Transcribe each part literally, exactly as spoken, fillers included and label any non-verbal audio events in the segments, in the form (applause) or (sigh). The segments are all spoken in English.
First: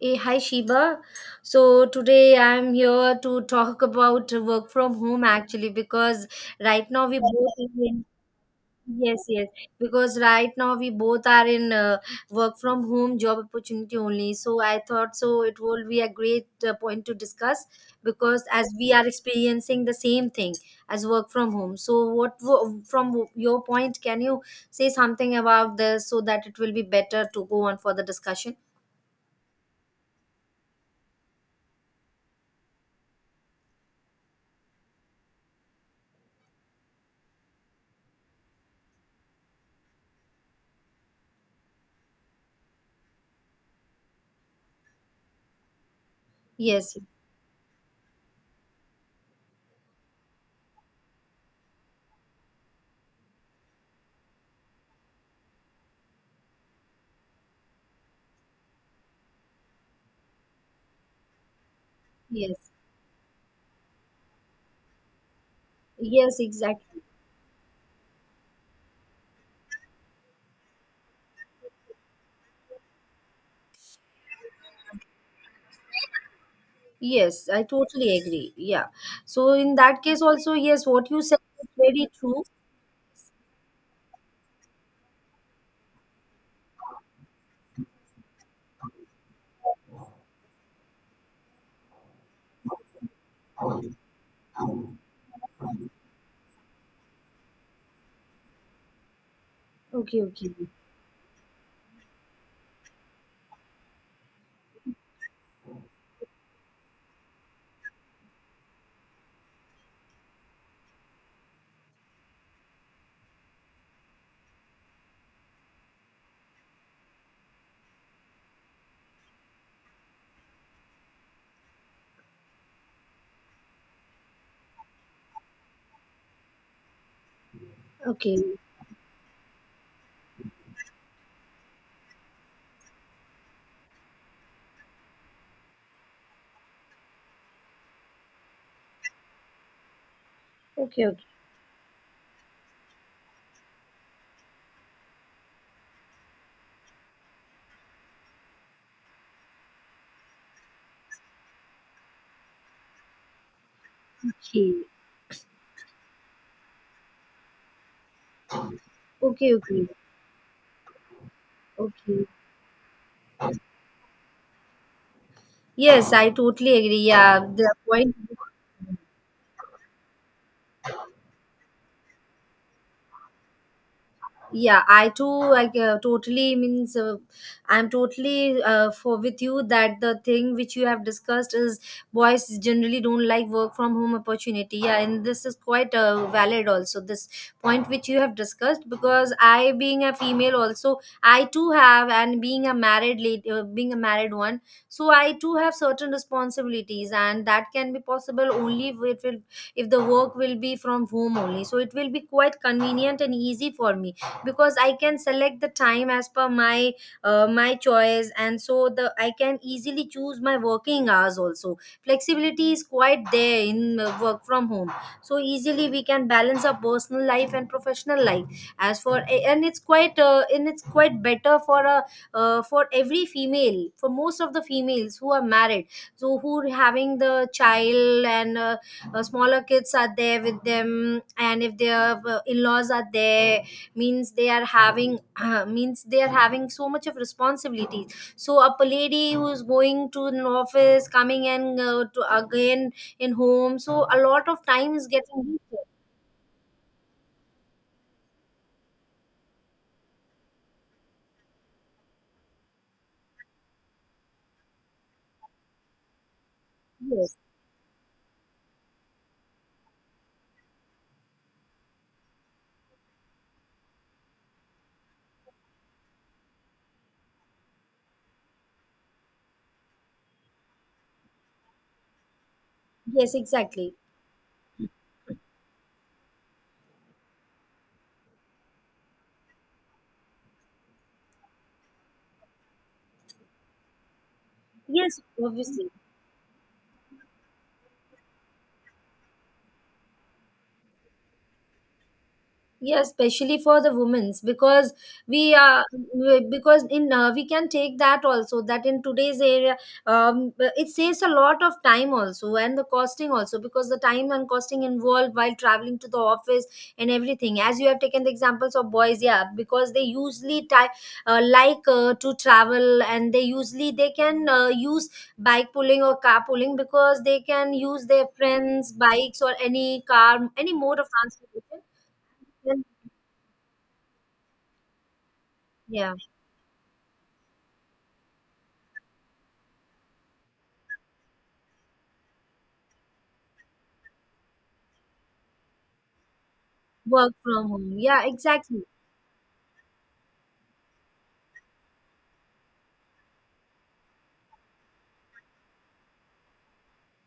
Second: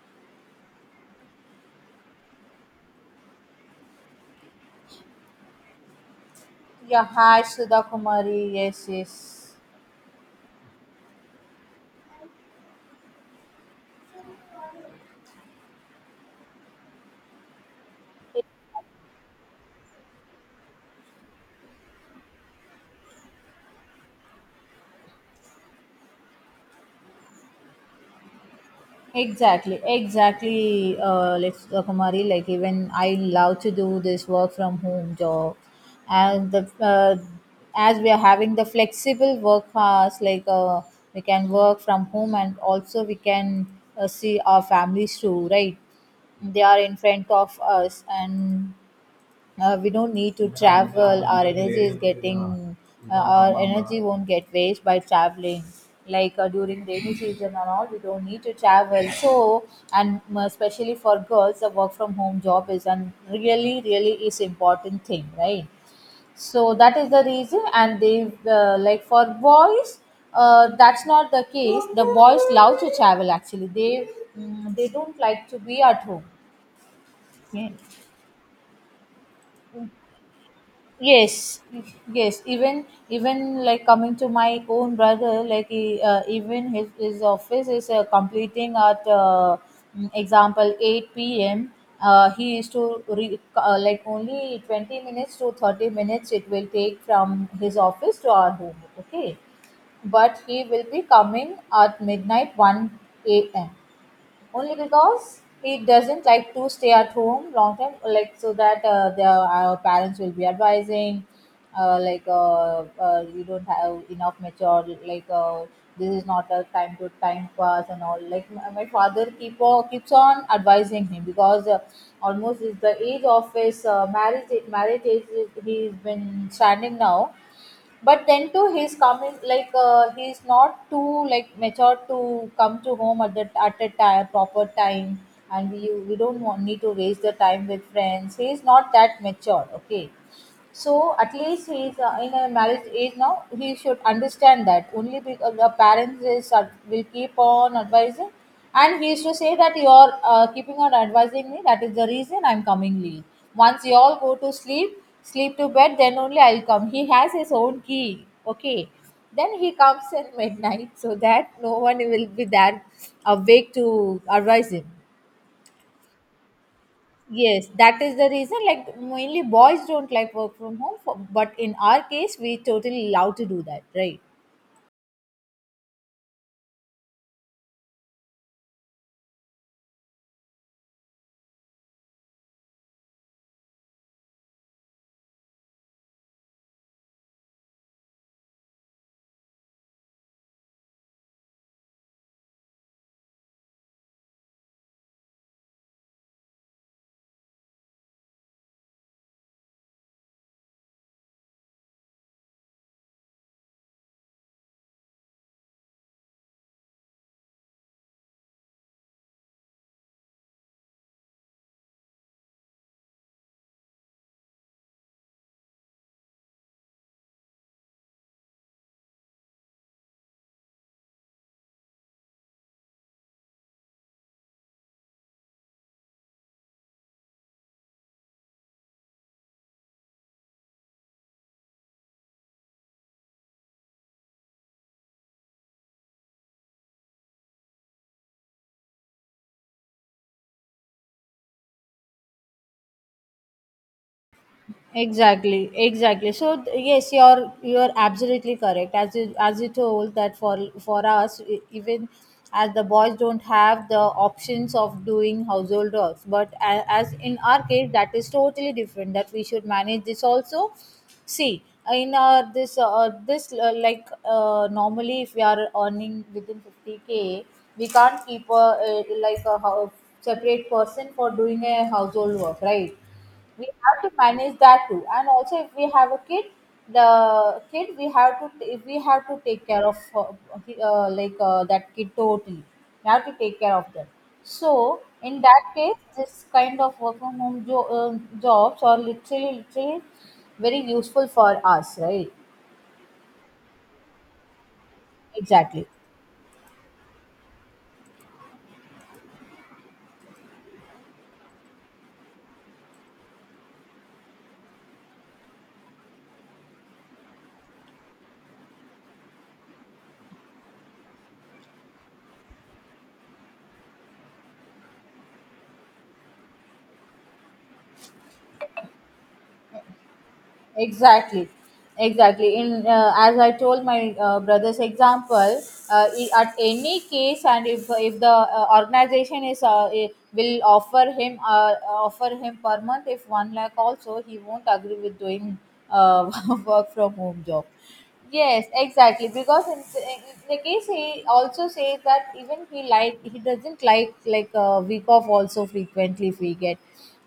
Hey, hi Sheba. So today I'm here to talk about work from home, actually, because right Yeah, now we both hi are Sudha in Kumari. Yes, yes. yes yes because right now we both are in uh, work from home job opportunity only. So I thought so it will be a great uh, point to discuss because as we are experiencing the same thing as work from home. So what wo- from your point, can you say something about this so that it will be better to go on for the discussion? Exactly, exactly. Uh, like Sudha Kumari, like even I love to do this work from home job, and the uh, as we are having the flexible work hours, like uh, we can work from home and also we can uh, see our families too, right? They are Yes, in front of us, and uh, we don't need to travel, our energy is getting uh, our energy won't get waste by traveling, like uh, during rainy season and all we don't need to travel. So, and uh, especially for girls the work from home job yes. is, and really really is, important thing, right? Yes, So that exactly. is the reason. And they uh, like for boys, uh, that's not the case. The boys love to travel, actually they mm, they don't like to be at home. Yes, I Okay? totally agree. Yeah. So in that case also, yes, what you Yes, said is very yes. true. Even even like coming to my own brother, like he, uh, even his, his office is uh, completing at, uh, mm, example, eight p.m. Uh, he is to re, uh, like only twenty minutes to thirty minutes it will take from his office to our home, okay? Okay, But okay. he will be coming at midnight, one a.m, only because he doesn't like to stay at home long time. Like, so that uh, the, our parents will be advising, uh, like uh, uh, you don't have enough mature. Like uh, this is not a time to time pass and all. Like my, my father keep on, keeps on advising him, because uh, almost is the age of his uh, marriage marriage age he's been standing now. But Okay. then too he's coming, like uh, he's not too like mature to come to home at the at a ti- proper time. And we we don't want, need to waste the time with friends. He's not that mature, okay? Okay, So okay. at least he is uh, in a marriage age now, he should understand that. Only because the parents is, uh, will keep on advising. And he used to say that, you are uh, keeping on advising me, that is the reason I'm coming late. Once you all go to Okay. sleep sleep to bed, then only I'll come. He has his own key, okay? Okay, Then he okay. comes in (laughs) midnight, so that no one Okay. will be there awake to advise him. Yes, I totally agree. Yeah, Yes, the that point. is the reason. Like mainly boys don't like work from home, for, but in our case, we totally allowed to do that, right? Yeah, I too like, uh, totally means, uh, I'm totally, uh, for with you, that the thing which you have discussed is boys generally don't like work from home opportunity, yeah, and this is quite uh, valid also, this point which you have discussed, because I, being a female also, I too have, and being a married lady, uh, being a married one, so I too have certain responsibilities and that can be possible only if it will, if the work will be from home only, so it will be quite convenient and easy for me, because I can select the time as per my, uh, my choice, and so the I can easily choose my working hours also. Flexibility is quite there in uh, work from home, so easily we can balance our personal life and professional life as for. And it's quite uh, and it's quite better for a, uh, for every female, for most of the females who are married, so who are having the child and uh, uh, smaller kids are there with them, and if their uh, in-laws are there, means they are having (clears throat) uh, means they are having so much of responsibilities, so a lady who is going to an office coming and uh, to again in home, so a lot of time is getting Exactly, wasted. exactly. So th- yes, you're you're absolutely correct. As you as you told, that for for us e- even as the boys don't have the options of doing household works, but a- as Yes. in our case that is totally different, that we should manage this also, see. In our this uh, uh, this uh, like uh, normally, if we are earning within fifty k, we can't keep a, a like a hou- separate person for doing a household work, right? Yes, We exactly. have to manage that too. And also if we have a kid, the kid we have to, if we have to take care of uh, uh, like uh, that kid totally, we have to take care of them. So Yes, in that obviously. case this kind of work from home jo- um jobs are literally literally very useful for us, right? Yeah, especially for the women's, because we are, Exactly. because in, uh, we can take that also, that in today's area, um, it saves a lot of time also, and the costing also, because the time and costing involved while traveling to the office and everything, as you have taken the examples of boys, yeah, because they usually ty- uh, like, uh, to travel, and they usually they can uh, use bike pulling or car pulling, because they can use their friends bikes or any car, any mode of Exactly, transportation. exactly. In uh, as I told my uh, brother's example, uh, Yeah, i- at any case, and if if the uh, organization is uh, i- will offer him uh, offer him per month if one lakh also, he won't agree with doing uh, (laughs) work from work home job. from home. Yeah, Yes, exactly. exactly. Because in, in the case he also says that even he like he doesn't like like a week off also frequently, if we get,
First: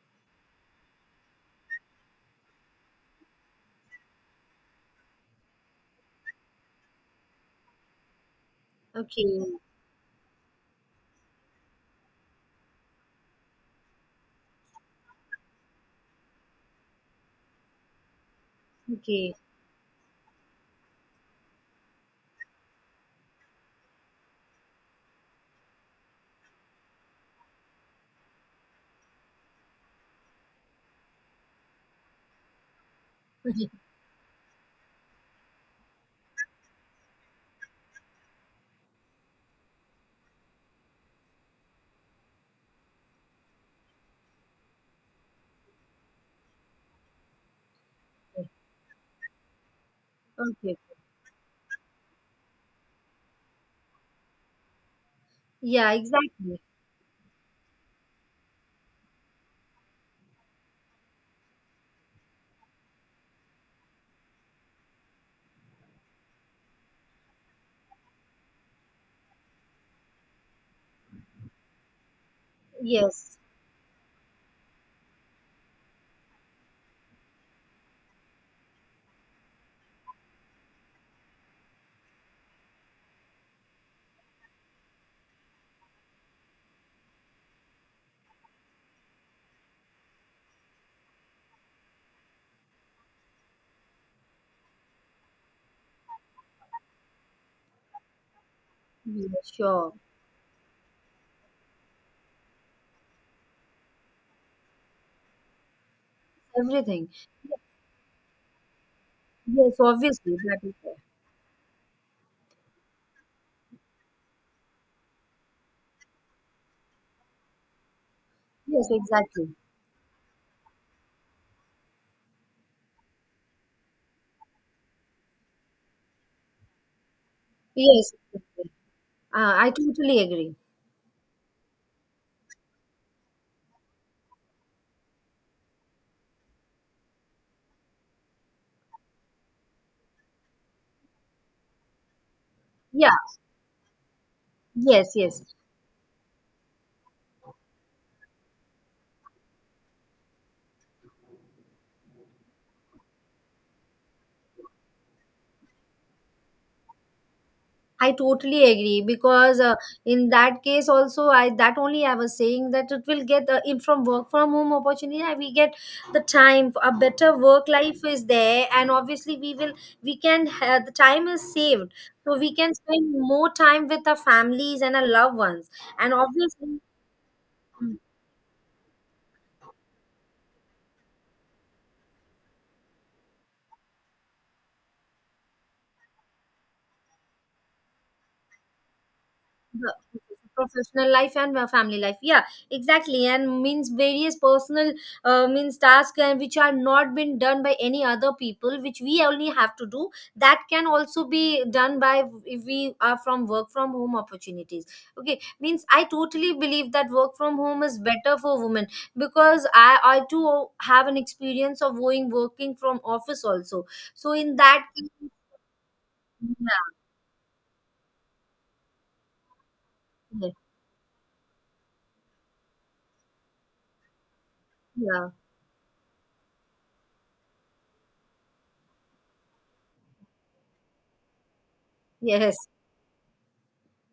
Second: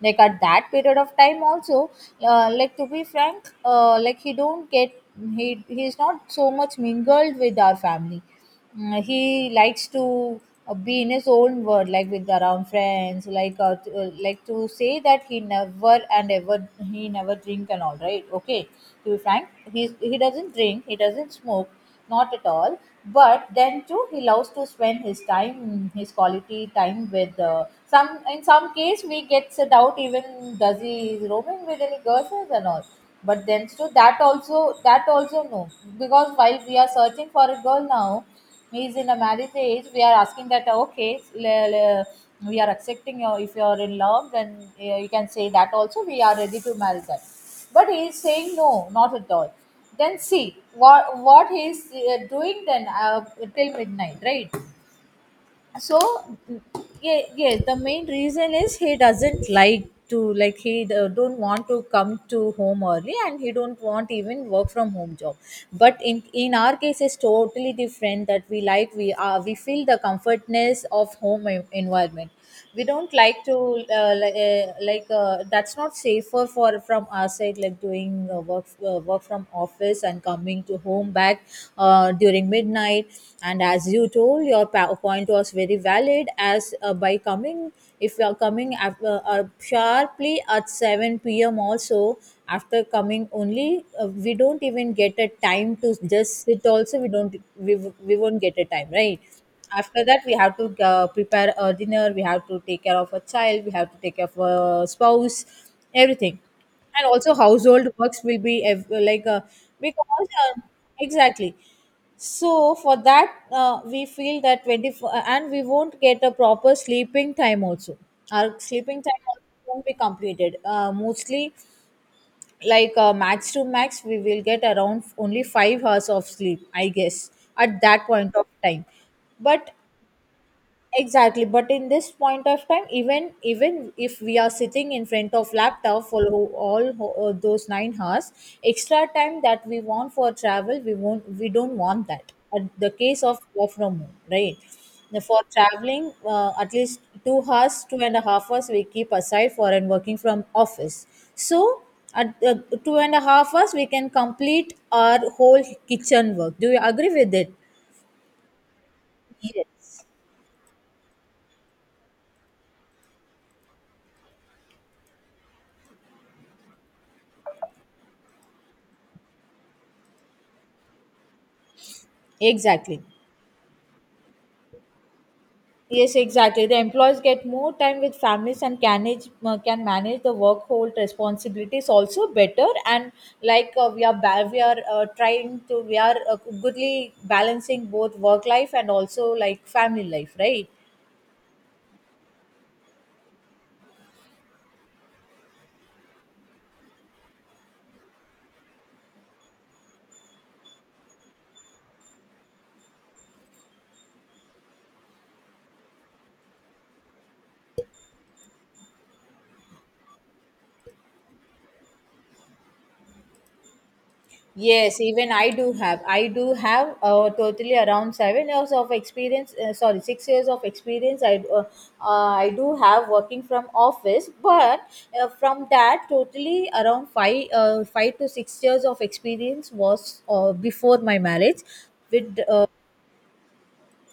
like at that period of time also, uh, like to be frank, uh, like he don't get, he he's not so much mingled with our family. Mm, Okay, he likes to uh, be in his own world, like with around friends. Like, uh, to, uh, like to say that he never and ever he never drink and all, right? Okay, to be okay, frank, he he doesn't drink, he doesn't smoke, not at all. But then too he loves to spend his time his quality time with uh, some in some case we gets it out, even does he is roaming with any girls and all. But then (laughs) okay. too, that also, that also no. Because while we are searching for a girl now, he's in a marriage age, we are asking that, okay, le- le- we are accepting your, if you are in love, then uh, you can say that also, we are ready to marry that. But he is saying no, not at all. Then see Okay. what what he is uh, doing then uh, till midnight, right? Yeah, So exactly. yeah, yeah, the main reason is he doesn't like to, like he d- don't want to come to home early, and he don't want even work from home job. But in in our case it's totally different. That we, like we are we feel the comfortness of home en- environment. We don't Yes, like to uh, li- uh, like uh, that's not safer for from our side, like doing uh, work uh, work from office and coming to home back uh, during midnight. And as you told, your pa- point was very valid. As uh, by coming if you are coming af- uh, uh, sharply at seven p.m also, after coming only uh, we don't even get a time to just sit also. We don't we, w- we won't get a time, right? yeah, sure. After that we have to uh, prepare a dinner, we have to take care of a child, we have to take care of a spouse, everything. And Everything. also household works will be ev- like uh, Yes, because obviously, that uh, is there. exactly. So for that uh, we feel that twenty-four, uh, and we won't get a proper sleeping time also. Our Yes, sleeping time also exactly. won't be completed, uh, mostly. Like uh, max to max we will get around only five hours of sleep, I guess, at that Yes, point of exactly. time. Uh, I But, totally agree. exactly, but in this point of time, even even if we are sitting in front of laptop for ho- all ho- uh, those nine hours, extra time that we want for travel, we won't, we don't want that. At the Yeah, case of work from home, right? yes, Now, yes. for traveling, uh, at least two hours, two and a half hours we keep aside for and working from office. So at uh, two and a half hours we can complete our whole kitchen work. Do you agree with it? I totally agree, because uh, Yes. in that case also, I, that only I was saying, that it will get, uh, in from work from home opportunity, uh, we get the time, a better work life is there, and obviously we will we can, uh, the time is saved, so we can Exactly. spend more time with our families and our loved ones. And Yes, exactly. The obviously employees get more time with families and can manage, uh, can manage the workhold responsibilities also better. And like uh, we are ba- we are uh, trying to we are uh, goodly balancing both work life and also like the family life, right? professional life and uh, family life, yeah, exactly, and means various personal, uh, means tasks, and which are not been done by any other people, which we only have to do, that can also be done by, if we are from work from home opportunities. Okay, means I totally believe that work from home is better for women, because i i too have an experience of going working from office also, so in that Yes, case, even I do have. I do yeah, have uh, totally around seven years of experience. Uh, sorry, six years of experience. I uh, uh, I do have working from office, but uh, yeah. from that, totally around five uh, five to six years of experience was uh, before my marriage, with Yeah, yes, uh,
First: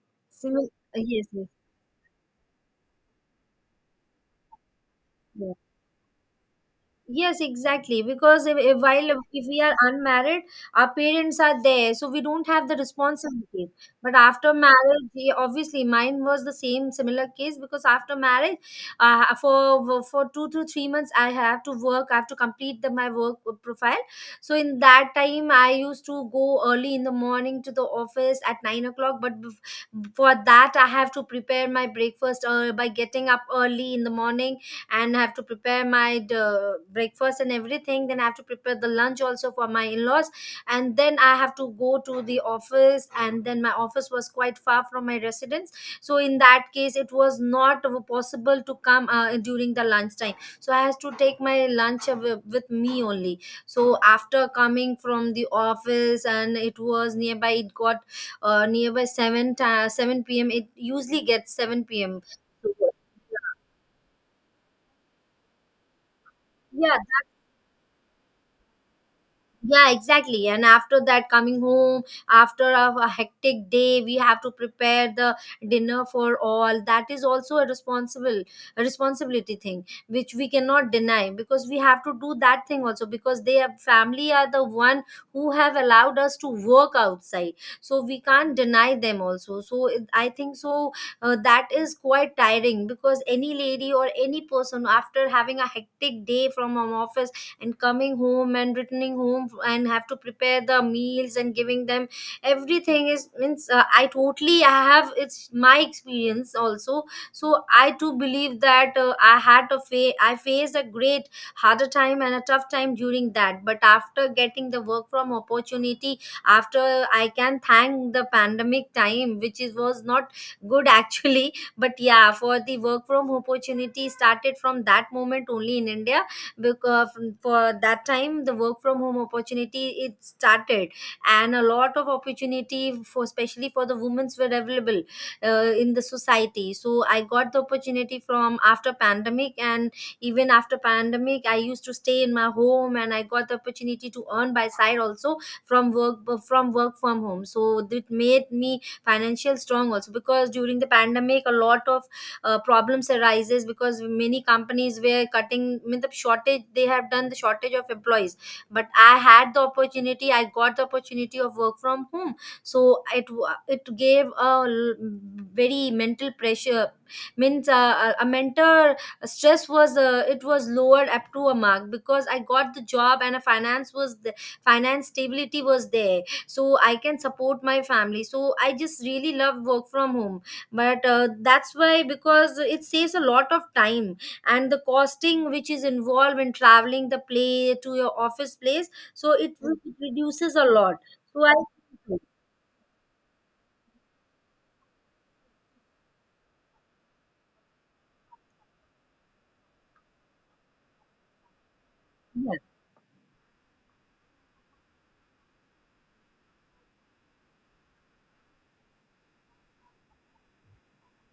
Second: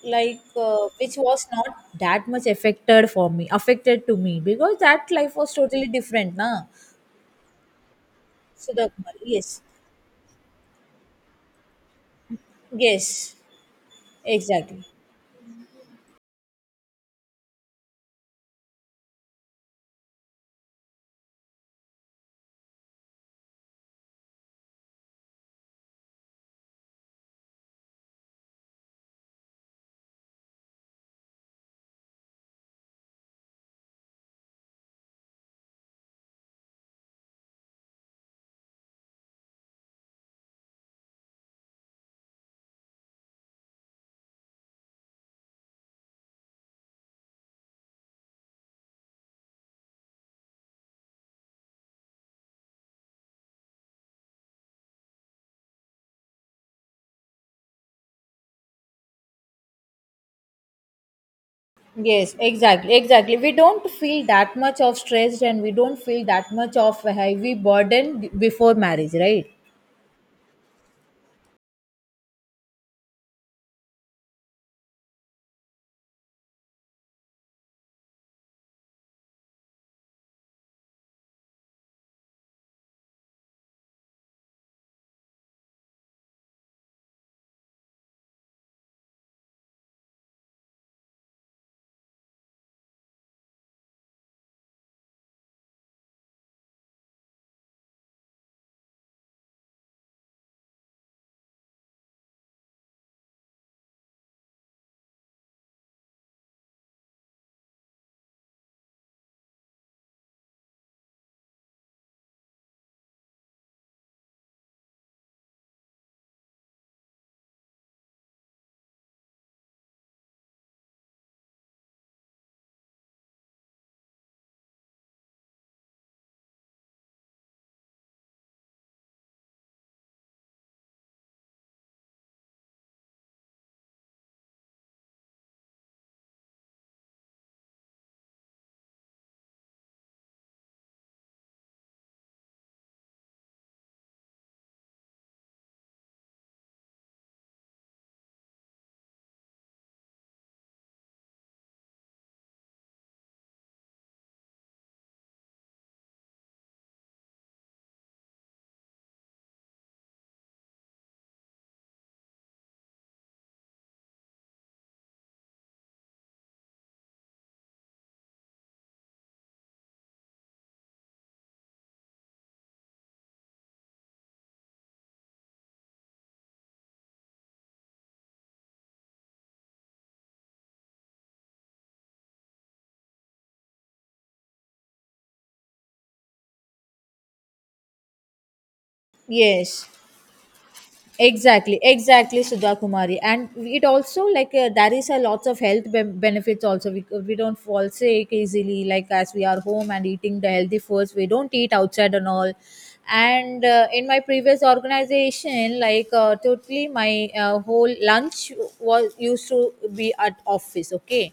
like similar. uh, which Yes, was yes. not that much affected for me, affected to me, because that life was totally different, na. Yes, exactly. Because if, So if- the while, if we yes, are unmarried, our parents are there, so we don't have the yes, responsibility. But after exactly. marriage, yeah, obviously, mine was the same similar case, because after marriage, uh, for for two to three months, I have to work. I have to complete the, my work profile. So in that time, I used to go early in the morning to the office at nine o'clock. But bef- for that, I have to prepare my breakfast, uh, by getting up early in the morning and have to prepare my uh, breakfast and everything, then I have to prepare the lunch also for my in-laws, and then I have to go to the office, and then my office was quite far from my residence, so in that case it was not possible to come uh, during the lunchtime, so I had to take my lunch with, with me only. So after coming from the office, and it was nearby it got, uh, nearby 7 ti seven p.m, it usually gets seven p.m. Yes, So, exactly, exactly. We don't feel that much of stressed, and we don't feel that much yeah. of a heavy burden b- before marriage, right? Yeah, exactly. And after that, coming home after a, a hectic day, we have to prepare the dinner for all. That is also a responsible, a responsibility thing, which we cannot deny, because we have to do that thing also, because they have, family are the one who have allowed us to work outside. So we can't deny them also. So it- I think so. Uh, that is quite tiring, because any lady or any person after having a hectic day from an office and coming home and returning home and have to prepare the meals and giving them everything, is means, uh, I totally, I have, it's my experience also, so I too believe that uh, i had a fa- i faced a great harder time and a tough time during that. But after getting the work from opportunity, after, I can thank the pandemic time, which is, was not good (laughs) actually, but yeah, for the work from opportunity started from that moment only in India, because for that time the work from home opportunity it started, and a lot of opportunity for, especially for the women's, were available uh, in the society, so I got the opportunity from after pandemic, and even after pandemic I used to stay in my home and I got the opportunity to earn by side also from work, uh, from work from home. So that made me financial strong also, because during the pandemic a lot of uh, problems arises, because many companies were cutting, I mean, the shortage, they have done the shortage of employees, but I had the opportunity, I got the opportunity of work from home, so it wa- it gave a l- very mental pressure, means uh, a a mentor stress was, uh, it was lowered up to a mark, because I got the job, and a finance was the, finance stability was there, so I can support my family. So I just really love work from home, but uh, that's why, because it saves a lot of time, and the costing which is involved in traveling the play to your office place, so it, will- Yes. it reduces a lot. So I. Exactly, exactly, Sudha Kumari. And it also like uh, there is a lots of health ben- benefits also. We, uh, we don't fall sick easily, like as we are home and eating the healthy foods, we don't eat outside and all. Yeah, And uh, in my previous organization, like uh, totally my uh, whole lunch was used to be at office, okay.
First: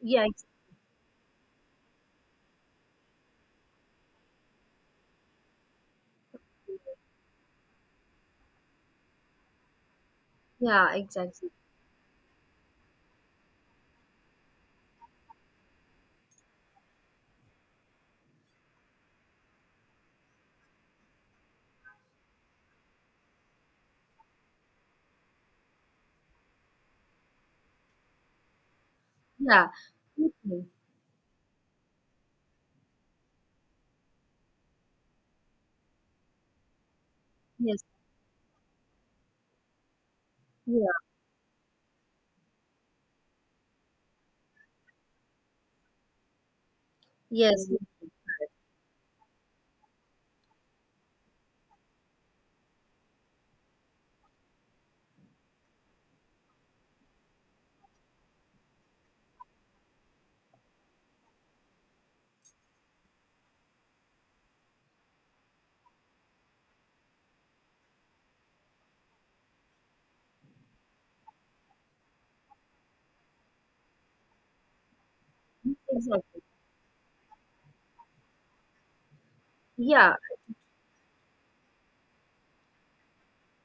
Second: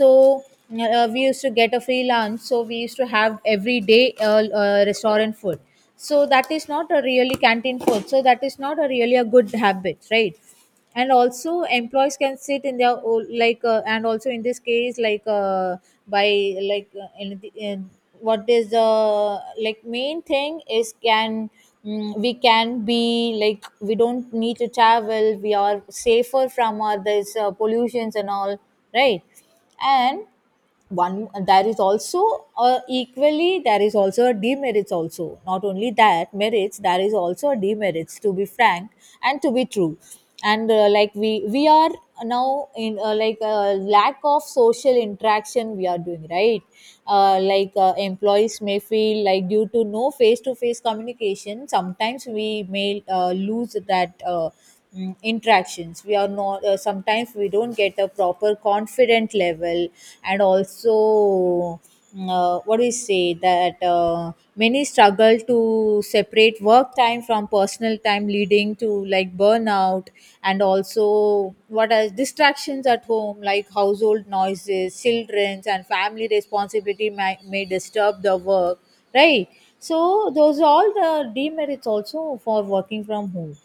yeah. uh, we used to get a free lunch, so we used to have every day uh, uh, restaurant food. So that is not a really canteen food, so that is not a really a good habit, right? Yeah, And exactly. also employees can sit in their o- like uh, and also in this case like uh, by like uh, in, the- in, what is the like main thing is can mm, we can be like we don't need to travel, we are safer from all this uh, pollutions and all, right? Yeah, And exactly. Yeah. Okay. one there is also uh, equally there is also a demerits also, not only that merits, there is also a Yes. demerits, to be frank and to be true. And Yeah. uh, like we we are now in uh, like a lack of social interaction we are doing, right? Uh, yes, like uh, yes. employees may feel like due to no face to face communication sometimes we may uh, lose that uh, mm, interactions, we are not uh, sometimes we don't get a proper confident level. And also mm, uh, what do we say that uh, many struggle to separate work time from personal time, leading to like burnout. And also what are distractions at home, like household noises, children's and family Exactly, responsibility may, may disturb the work, right? yeah. So those are all the demerits also for working from home.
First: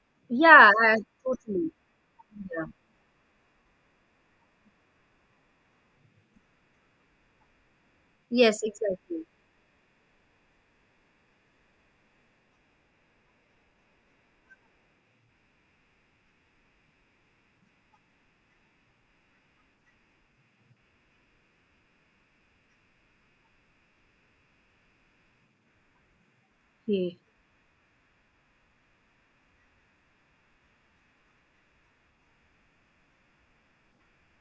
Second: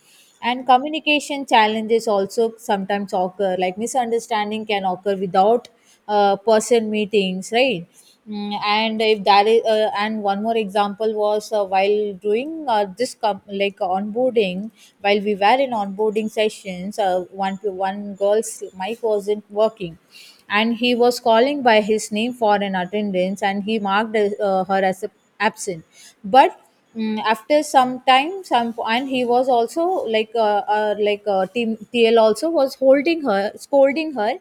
And Yeah, I, communication totally. challenges also Yeah, sometimes occur, like misunderstanding can occur without uh, person meetings, right? Mm, yes, and if exactly. that is uh, and one more example was uh, while doing uh, this com- like onboarding, while we were in onboarding sessions uh, one to one girl's mic wasn't working. And he was calling by his name for an attendance, and he marked uh, her as a absent. But Yeah, Mm, after some time some, and he was also like uh, uh, like uh, team tl also was holding her, scolding her,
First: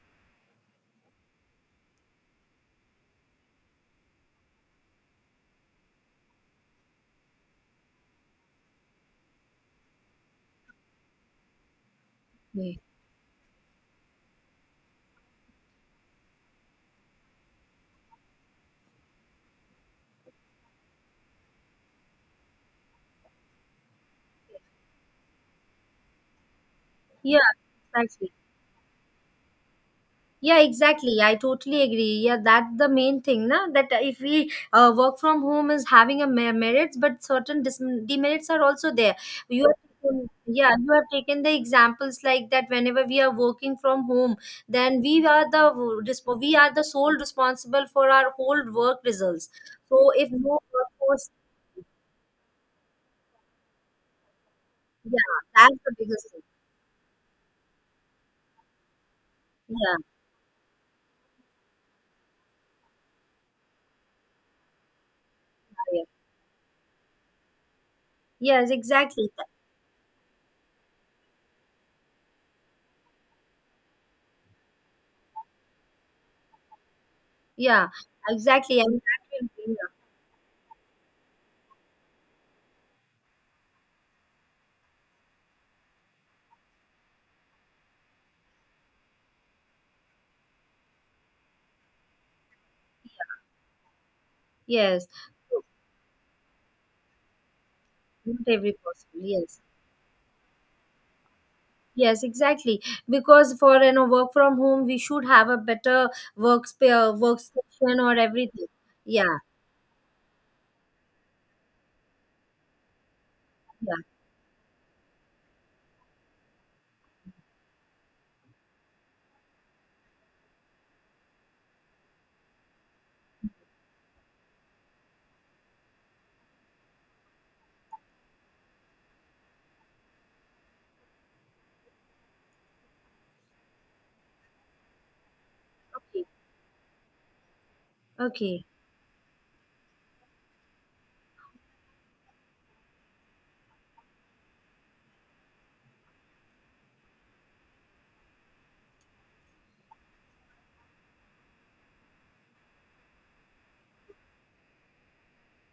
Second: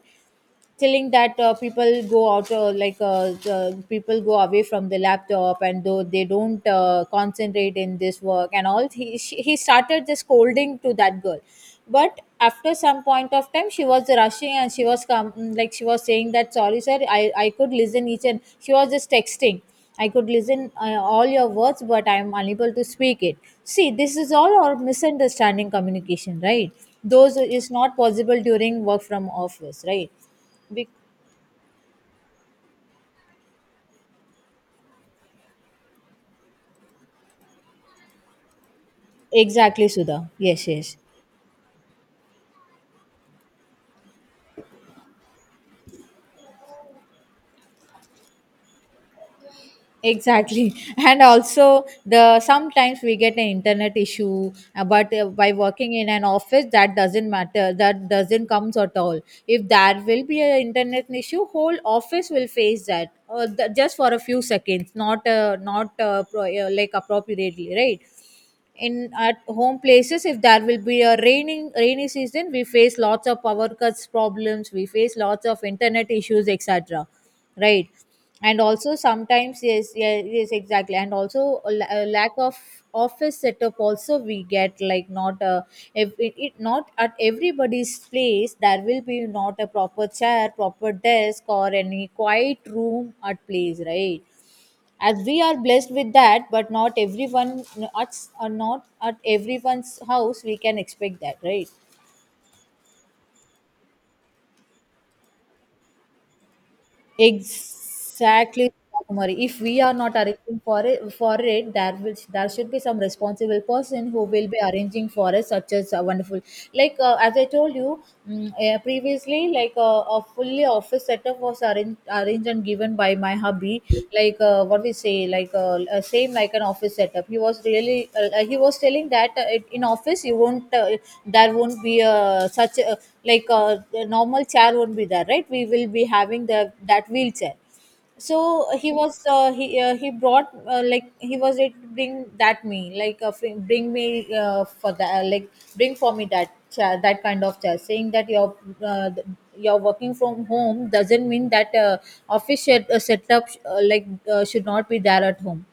telling that uh, people go out uh, like uh, the people go away from the laptop and though they don't uh, concentrate in this work and all. he, she, he started just scolding to that girl. But after yeah. some point of time she was rushing and she was come mm, like she was saying that sorry sir, i i could listen each, and she was just texting. I could listen uh, all your words, but I am unable to speak it. See, this is all our misunderstanding communication, right? Those Yeah, is not exactly. possible during work from office, right? Yeah, Bec- exactly. I totally agree. Yeah, that's the main thing, na? That uh, if we uh, work from home is having a mer- merits, but certain dis- demerits are also there. You have exactly Sudha, taken- yes, yeah, you yes, have taken the examples like that. Whenever we are working from home, then we are the, resp- we are the sole responsible for our whole work results. So if no exactly. (laughs) And workforce, also the sometimes we get an internet issue, uh, but uh, yeah, by that's working the in an biggest thing. office, that doesn't matter, that doesn't comes at all. If Yeah, there will be an internet issue, whole office will face that uh, th- just for a few seconds, not uh, not yeah. uh, pro- uh, like appropriately, right? Yes, In exactly. at home places, if there will be a raining rainy season, we face lots of power cuts problems, we face lots of internet issues, etc., Yeah, right? And exactly. And also that will be, sometimes yeah. yes, yes, yes, exactly. And also a la- a lack of office setup also we get, like, not a if it, it not at everybody's place, there will be not a proper chair, proper desk or any quiet room at place, right? Yes. As we are So, blessed with that, but not everyone, not, not uh, every not at possible, yes. everyone's house we can expect that, right? Yes, exactly. Because for you know work from home, we should have a better work, uh, workstation or everything. Exactly, Kumari. Yeah, If we are not arranging for it for it there will, there should be some responsible yeah. person who will be arranging for us, such as a wonderful like uh, as I told you, mm, uh, previously like uh, a fully office setup was arranged arranged and given by my hubby. Like uh, what we say like uh, uh, same like an office setup. He was really uh, uh, he was telling that uh, it- in office you won't uh, there won't be uh, such a, like uh, a normal chair won't be there, right? We will be Okay, having the that wheelchair. okay. So uh, he was uh, he uh, he brought uh, like he was it bring that me like uh, fr- bring me uh, for that uh, like bring for me that chair, that kind of chair, saying that your uh, th- you working from home doesn't mean that uh, office set, uh, setup uh, like uh, should not be there at home.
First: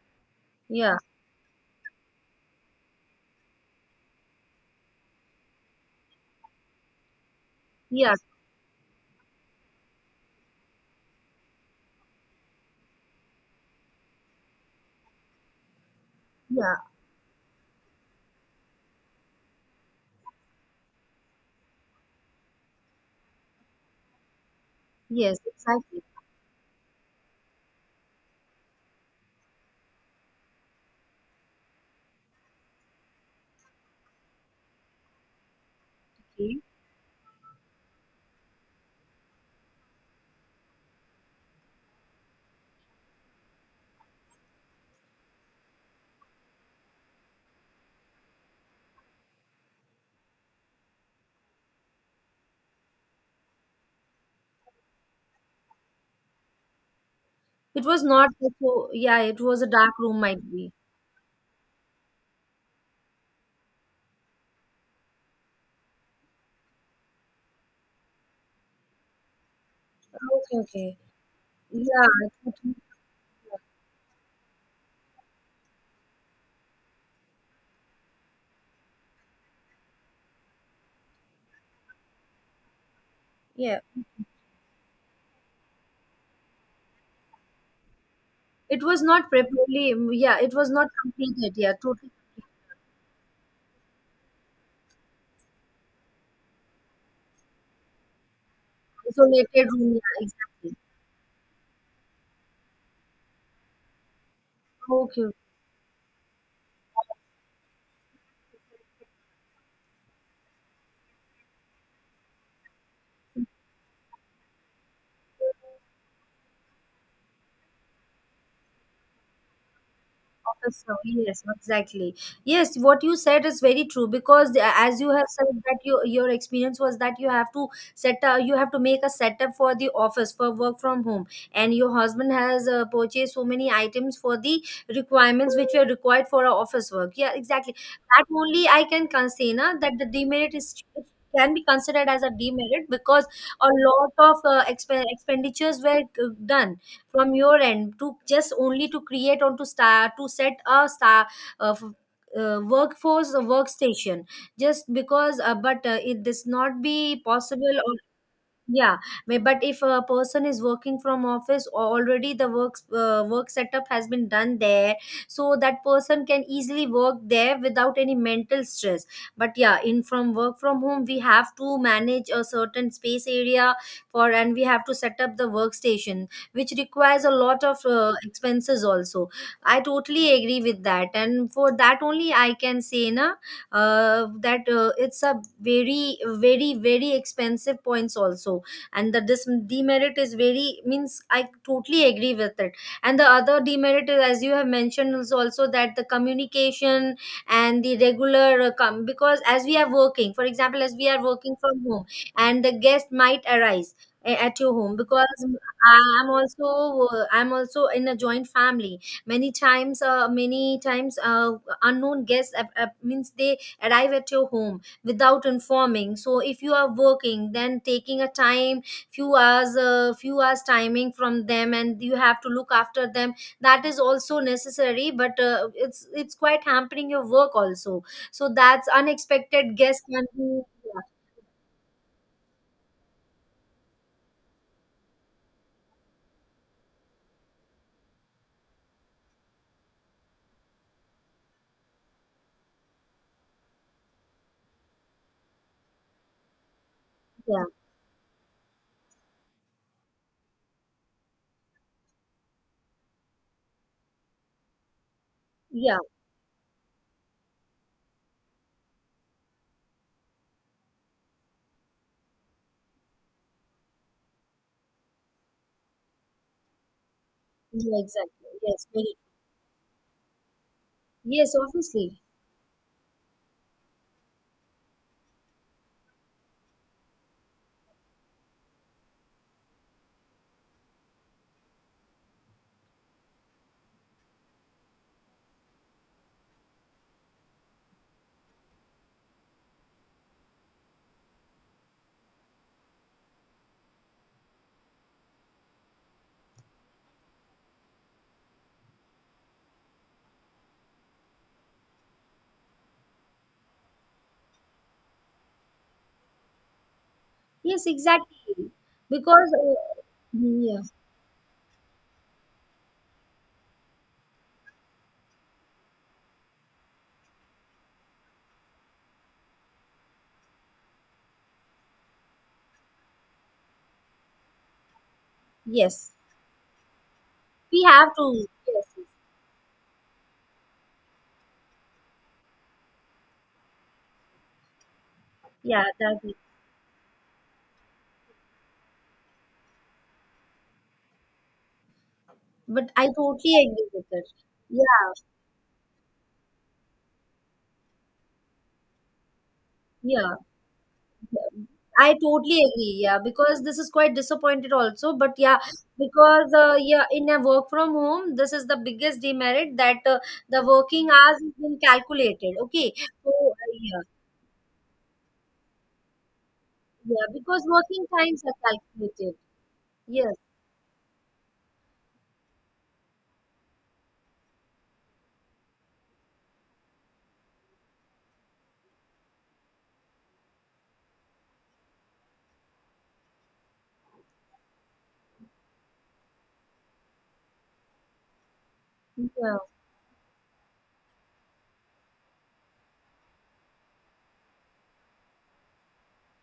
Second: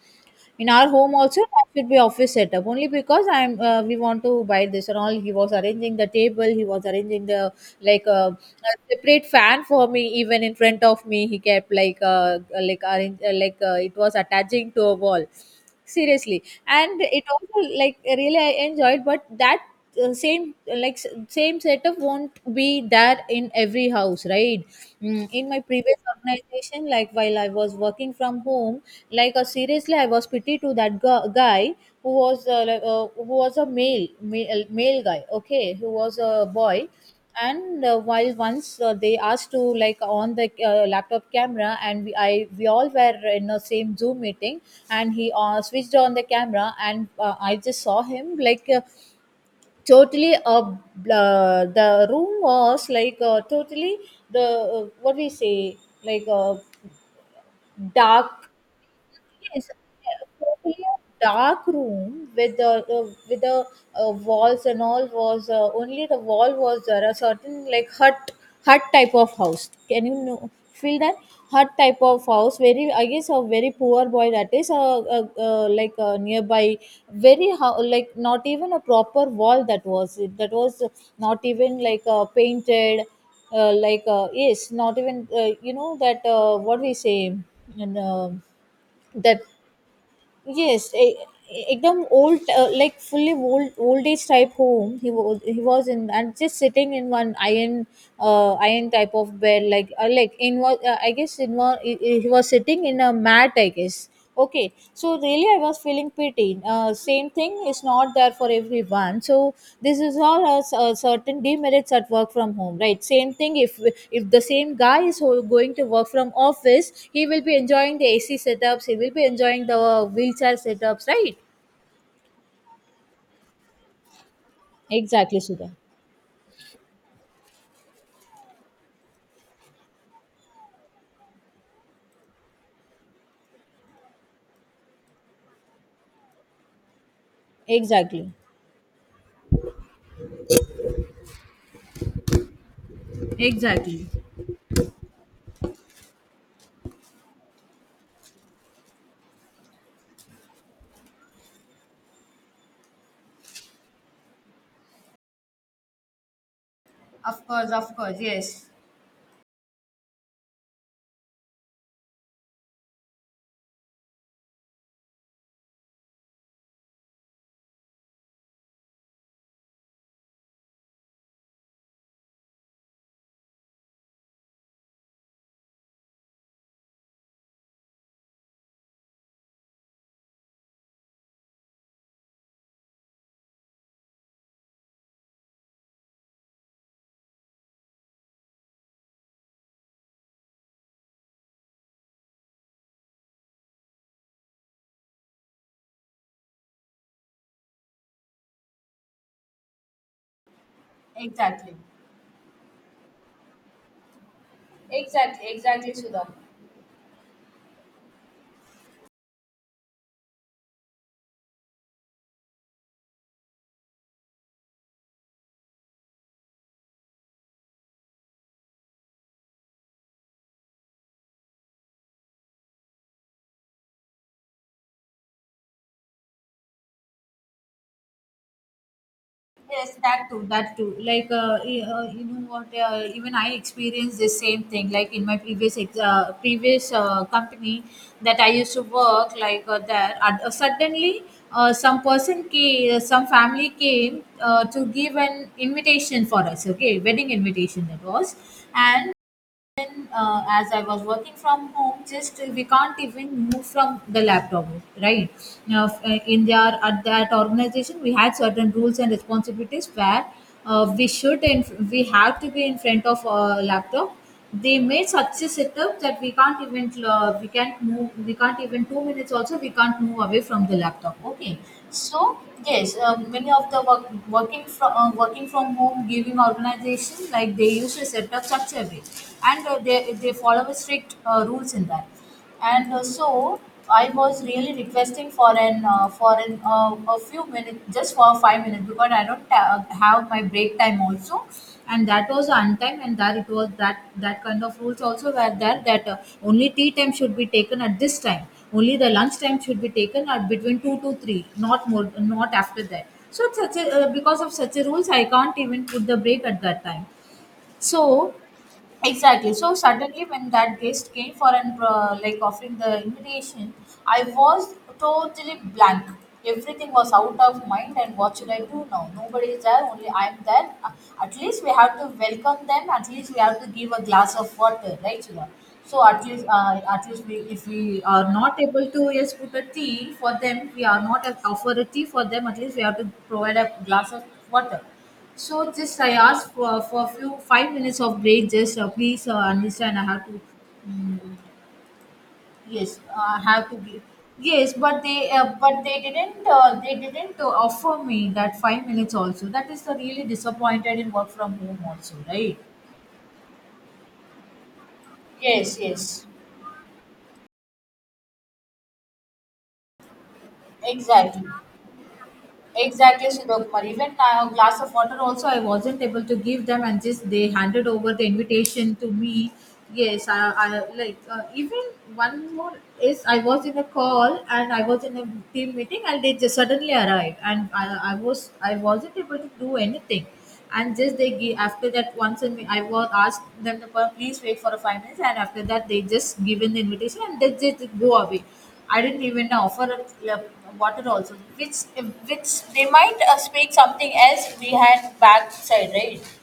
In our Yeah, home also that should be office setup only, because I'm uh, we want to buy this and all. He was arranging the table, he was arranging the like yeah, uh, a separate fan for me, even in front of me he kept like uh, like arrange, uh, like uh, it was attaching to a wall, seriously. yeah. And it also like really I enjoyed, but that uh, same like s- same setup won't be there in every house, right? Mm, Yes, in my previous exactly. organization, like while I was working from home, like uh, seriously I was pity to that gu- guy who was uh, like, uh, who was a male, male male guy, okay, who was a Okay. boy. And uh, while once uh, they asked to like on the uh, laptop camera, and we, I we all were in the same Zoom meeting. And he uh, switched on the camera, and uh, I just saw him like uh, totally uh, bl- uh, the room was like uh, totally the uh, what we say like uh, It was not dark. so. Yeah, it was a Yes, dark room, might be. totally a dark room with the uh, with the uh, walls, and all was uh, only the wall was there a certain like hut, hut type of house. Can you know, Okay, okay. feel that hut type Yeah, of house? totally. Very, I guess, a very poor boy, that is a, a, a like a nearby very ho- like not even a proper wall, that was it, that was not even like uh, painted uh, Yeah. like uh, yes, not even uh, you know that uh, what we say, and. Um, It was not that properly. Yeah, it was not yes e- completed. Yeah, ekdam totally old, uh, like fully old old age type home he was, he was in. And just sitting in one iron uh, iron type of bed, isolated like room. Yeah, uh, like in exactly. what uh, I guess in one, he he was sitting in a mat, I guess. Okay, so Okay. really I was feeling feeling pity. Uh, same thing is not there for everyone. So this is all a, s- a certain demerits at work from home, right? Same Okay. thing, if if the same guy is ho- going to work from office, he will be enjoying the A C setups. He will be enjoying the wheelchair Officer, setups, right? yes, exactly. Yes, what you said is very true because the- as you have Exactly, said Sudha. that you, your experience was that you have to set up, you have to make a setup for the office for work from home, and your husband has uh, purchased so many items for the requirements which were required for our office work. Yeah, exactly, that Exactly. only I can consider na, that the demerit is, can be considered as a demerit because a Exactly. lot of uh, exp- expenditures were uh, done from your end to just only to create or to start to set a star uh, f- uh, workforce, a workstation, just because uh, but uh, it does not be Of course, possible. of course, yes, Yeah, may- but if a person is working from office or already the work uh, work setup has been done there, so that person can easily work there without any mental stress. But yeah, in from work from home we have to manage a certain space area for, and we have to set up the workstation, which requires a lot of uh, expenses also. I totally agree with that, and for that only I can say na, uh, that uh, it's a very, very, very expensive points also. And the this demerit is very means, I totally agree with it. And the other demerit is, as you have mentioned, is also that the communication and the regular uh, com- because as we are working, for example as we are working exactly. from home, and the guest might arise a- at your home, because Exactly. Exactly, Sudha. I'm also uh, I'm also in a joint family. Many times uh, many times uh, unknown guests uh, uh, means they arrive at your home without informing, so if you are working then taking a time few hours uh, few hours timing from them and you have to look after them, that is also necessary. But uh, it's it's quite hampering your work also. So that's unexpected Yes, guest that can too, be. that too. Yeah. Like, uh, y- uh, you know what? Uh, even I experienced the same thing. Like in my previous ex- uh, previous uh, company that I used to work, like uh, there, uh, suddenly uh, some person came, uh, some family came uh, to give an invitation for us. Okay, wedding yeah, invitation that was. And uh, as I was working from home, just uh, we can't even move from the laptop, right? Now, yeah f- uh, in their at that organization, we had certain rules and responsibilities where uh, we should, and we have to be in front of a laptop. They made such a setup that we can't even uh, we can't yeah, move, we exactly. can't even Yes, two very. minutes also we can't move away from the laptop. Yes, Okay, obviously. so yes, uh, many of the work, working from uh, working from home giving organization, like they used to set up much a bit. And uh, they, they follow a strict uh, rules in that. And uh, so I was really requesting for an uh, for an uh, a few minutes, just for five minutes, because I don't ta- have my break time also. And that was on time, and that it was that that kind of rules also were there, that uh, only tea time should be taken at this time, only the lunch time should be taken at between two to three, not more, not after that. So it's such a, uh, because of such a rules, I can't even put the break at that time. Yes, So exactly. Because exactly. So suddenly uh, when mm, yeah. that guest came for an uh, like offering the invitation, I was totally blank. Everything was out of mind, and what should I do now? Nobody is there. Only I'm there. Uh, At least we have to welcome them. At least we have to give a glass of water, right, Sudha? So Yes, at least, uh, at least we, if we we have are to. not Yes, able yes. to yes put a tea for them, we are not offer a tea for them, at least we have to provide a glass of water. So Yeah, just I that. asked for for a few five minutes of break. Just uh, please uh, understand. I have to. But Yes, I uh, I totally have to agree break. with it. Yes, but Yeah, they uh, but they didn't uh, they didn't uh, offer me that five minutes also. That is the really yeah. disappointed in work from home I also, totally right? agree. Yeah, because this is quite disappointed also. But yeah, Yes, yes, because uh, yeah, in a work from home, this is the biggest demerit that uh, the working hours exactly. has been calculated. Okay, Exactly, so uh, Shirokumar. yeah, Even now, a glass of water also I wasn't able to give them, and yeah, just they because handed working over the times are invitation to calculated. me. Yes, Yes, I, I like uh, even one more is I was in a call and I was in a team meeting, and they just suddenly arrived, and I, I was I wasn't able to do anything. And just they give after that once in me, I was asked them to please wait for a five minutes, and after that they just given the invitation and they just go away. I didn't even yeah. offer a water also, which which they might uh, speak something else we had backside, right?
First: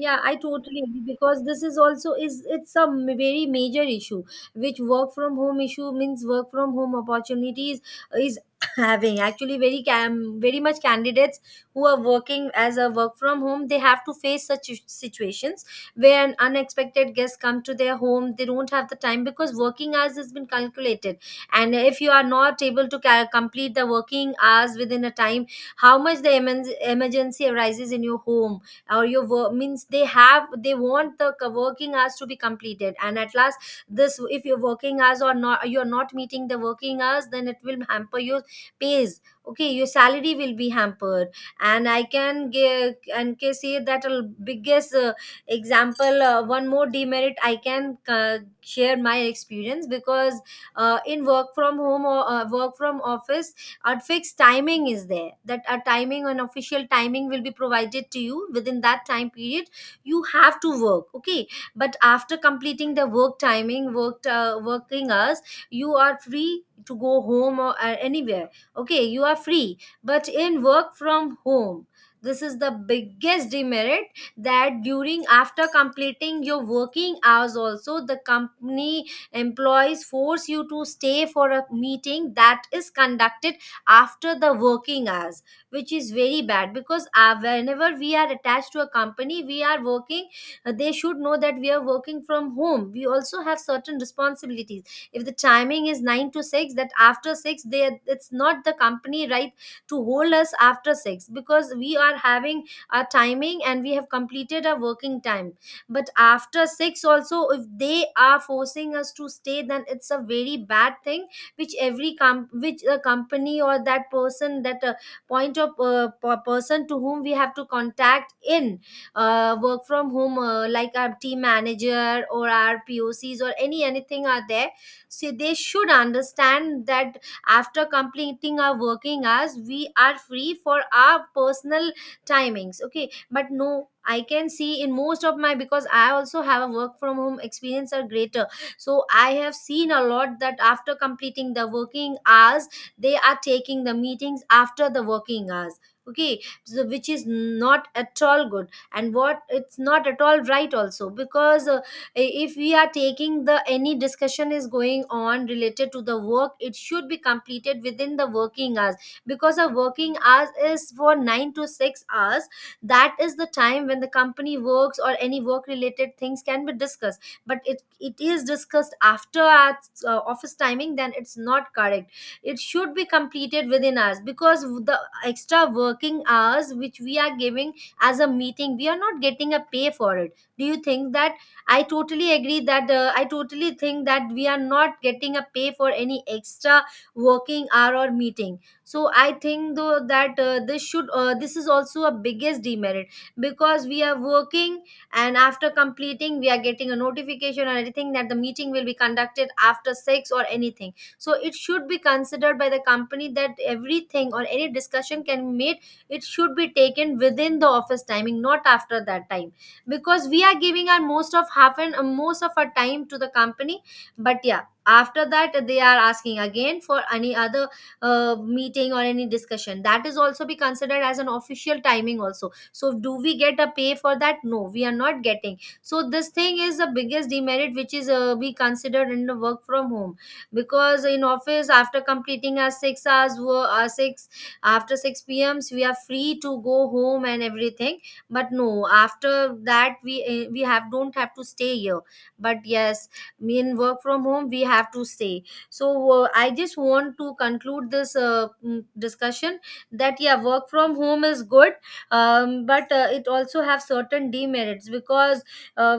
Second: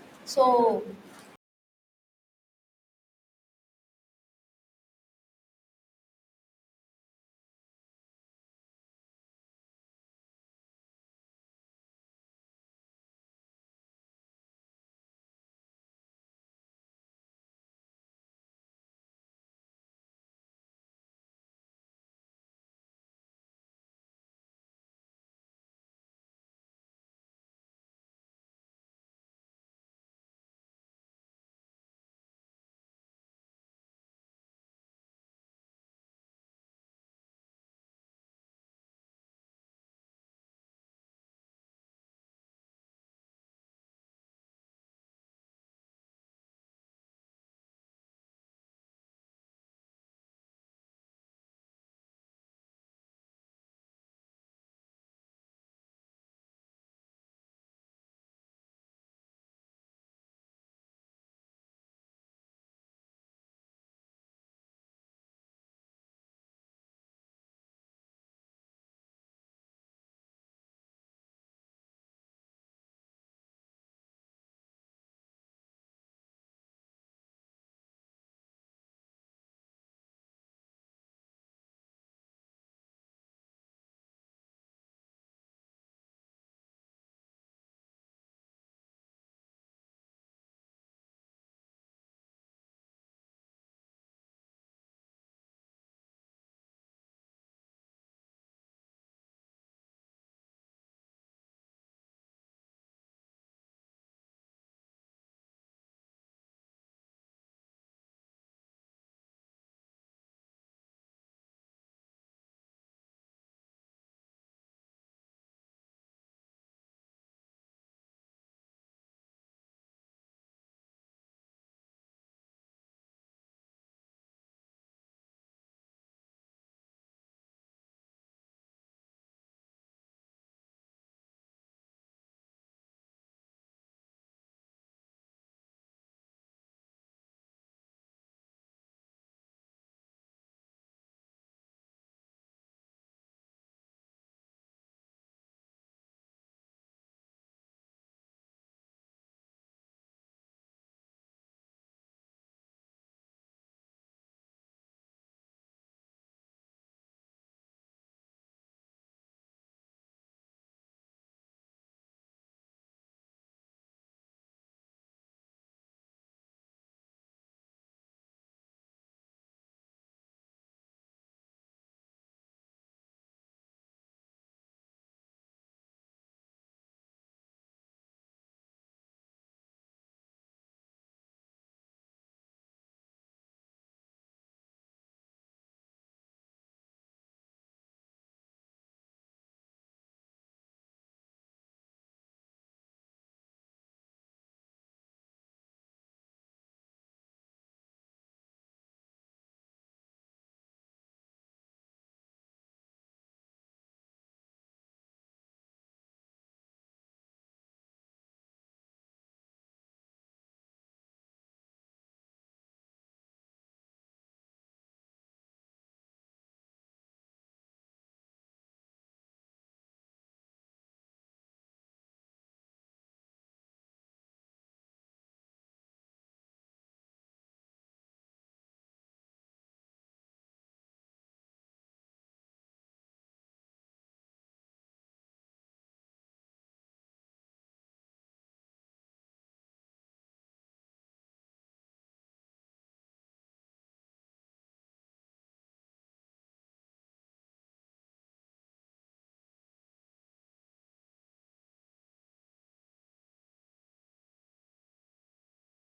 Yeah, I totally So agree because this is also is it's a m- very major issue, which work from home issue means work from home opportunities is (coughs) (clears throat) having actually very cam very much candidates who are working as a work from home. They have to face such is- situations where an unexpected guest come to their home. They don't have the time because working hours has been calculated, and if you are not able to ca- complete the working hours within a time, how much the emen- emergency arises in your home or your work means, they have they want the co- working hours to be completed. And at last, this, if your working hours or not, you're not meeting the working hours, then it will hamper your pays. Okay, your salary will be hampered. And I can give and can say that a biggest uh, example, uh, one more demerit I can uh, share my experience, because uh, in work from home or uh, work from office, our fixed timing is there, that a timing, an official timing will be provided to you, within that time period you have to work, okay? But after completing the work timing worked uh, working hours, you are free to go home or uh, anywhere. Okay, you are free. But in work from home, this is the biggest demerit, that during, after completing your working hours also, the company employees force you to stay for a meeting that is conducted after the working hours, which is very bad. Because uh, whenever we are attached to a company we are working, uh, they should know that we are working from home, we also have certain responsibilities. If the timing is nine to six, that after six, they, it's not the company right to hold us after six, because we are having our timing and we have completed our working time. But after six also, if they are forcing us to stay, then it's a very bad thing, which every com- which a company or that person, that uh, point of uh, per- person to whom we have to contact in uh, work from home, uh, like our team manager or our pocs or any anything are there, so they should understand that after completing our working hours, we are free for our personal timings. Okay, but no, I can see in most of my, because I also have a work from home experience or greater, so I have seen a lot that after completing the working hours, they are taking the meetings after the working hours. Okay, so which is not at all good. And what, it's not at all right also, because uh, if we are taking the, any discussion is going on related to the work, it should be completed within the working hours, because a working hours is for nine to six hours. That is the time when the company works or any work related things can be discussed. But it it is discussed after our uh, office timing, then it's not correct. It should be completed within us, because the extra working hours which we are giving as a meeting, we are not getting a pay for it. Do you think that? I totally agree that uh, I totally think that we are not getting a pay for any extra working hour or meeting. So I think though that uh, this should uh, this is also a biggest demerit, because we are working, and after completing we are getting a notification or anything that the meeting will be conducted after six or anything. So it should be considered by the company that everything or any discussion can be made, it should be taken within the office timing, not after that time, because we are giving our most of half and uh, most of our time to the company. But yeah, after that they are asking again for any other uh, meeting or any discussion, that is also be considered as an official timing also. So do we get a pay for that? No, we are not getting. So this thing is the biggest demerit, which is uh, be considered in the work from home. Because in office, after completing our six hours wo- our six, after six pms, we are free to go home and everything. But no, after that we eh, we have don't have to stay here. But yes, in work from home we have to stay. So uh, I just want to conclude this uh, mm, discussion, that yeah, work from home is good, um, but uh, it also have certain demerits, because uh,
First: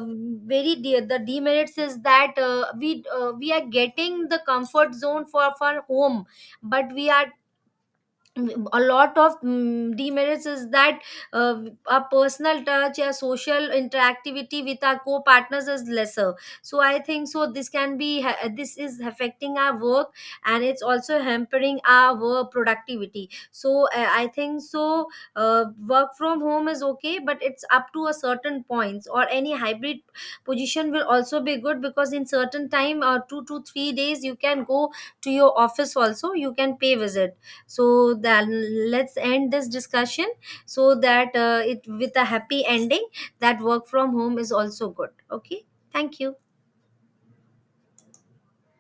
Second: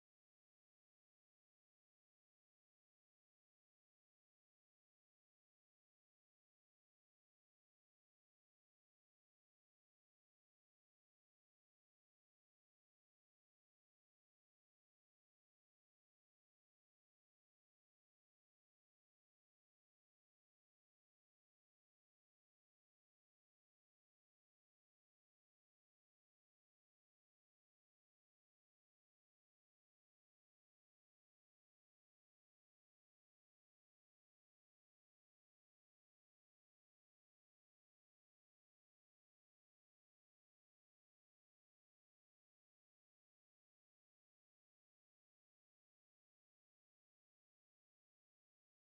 very de- the demerits is that uh, we uh, we are getting the comfort zone for for home. But we are, a lot of mm, demerits is that, uh, our personal touch or social interactivity with our co-partners is lesser. So I think so this can be ha- this is affecting our work, and it's also hampering our work productivity. So uh, I think so uh, work from home is okay, but it's up to a certain points, or any hybrid position will also be good, because in certain time uh, two to three days you can go to your office also, you can pay visit. So that, let's end this discussion, so that uh, it with a happy ending, that work from home is also good. Okay, thank you.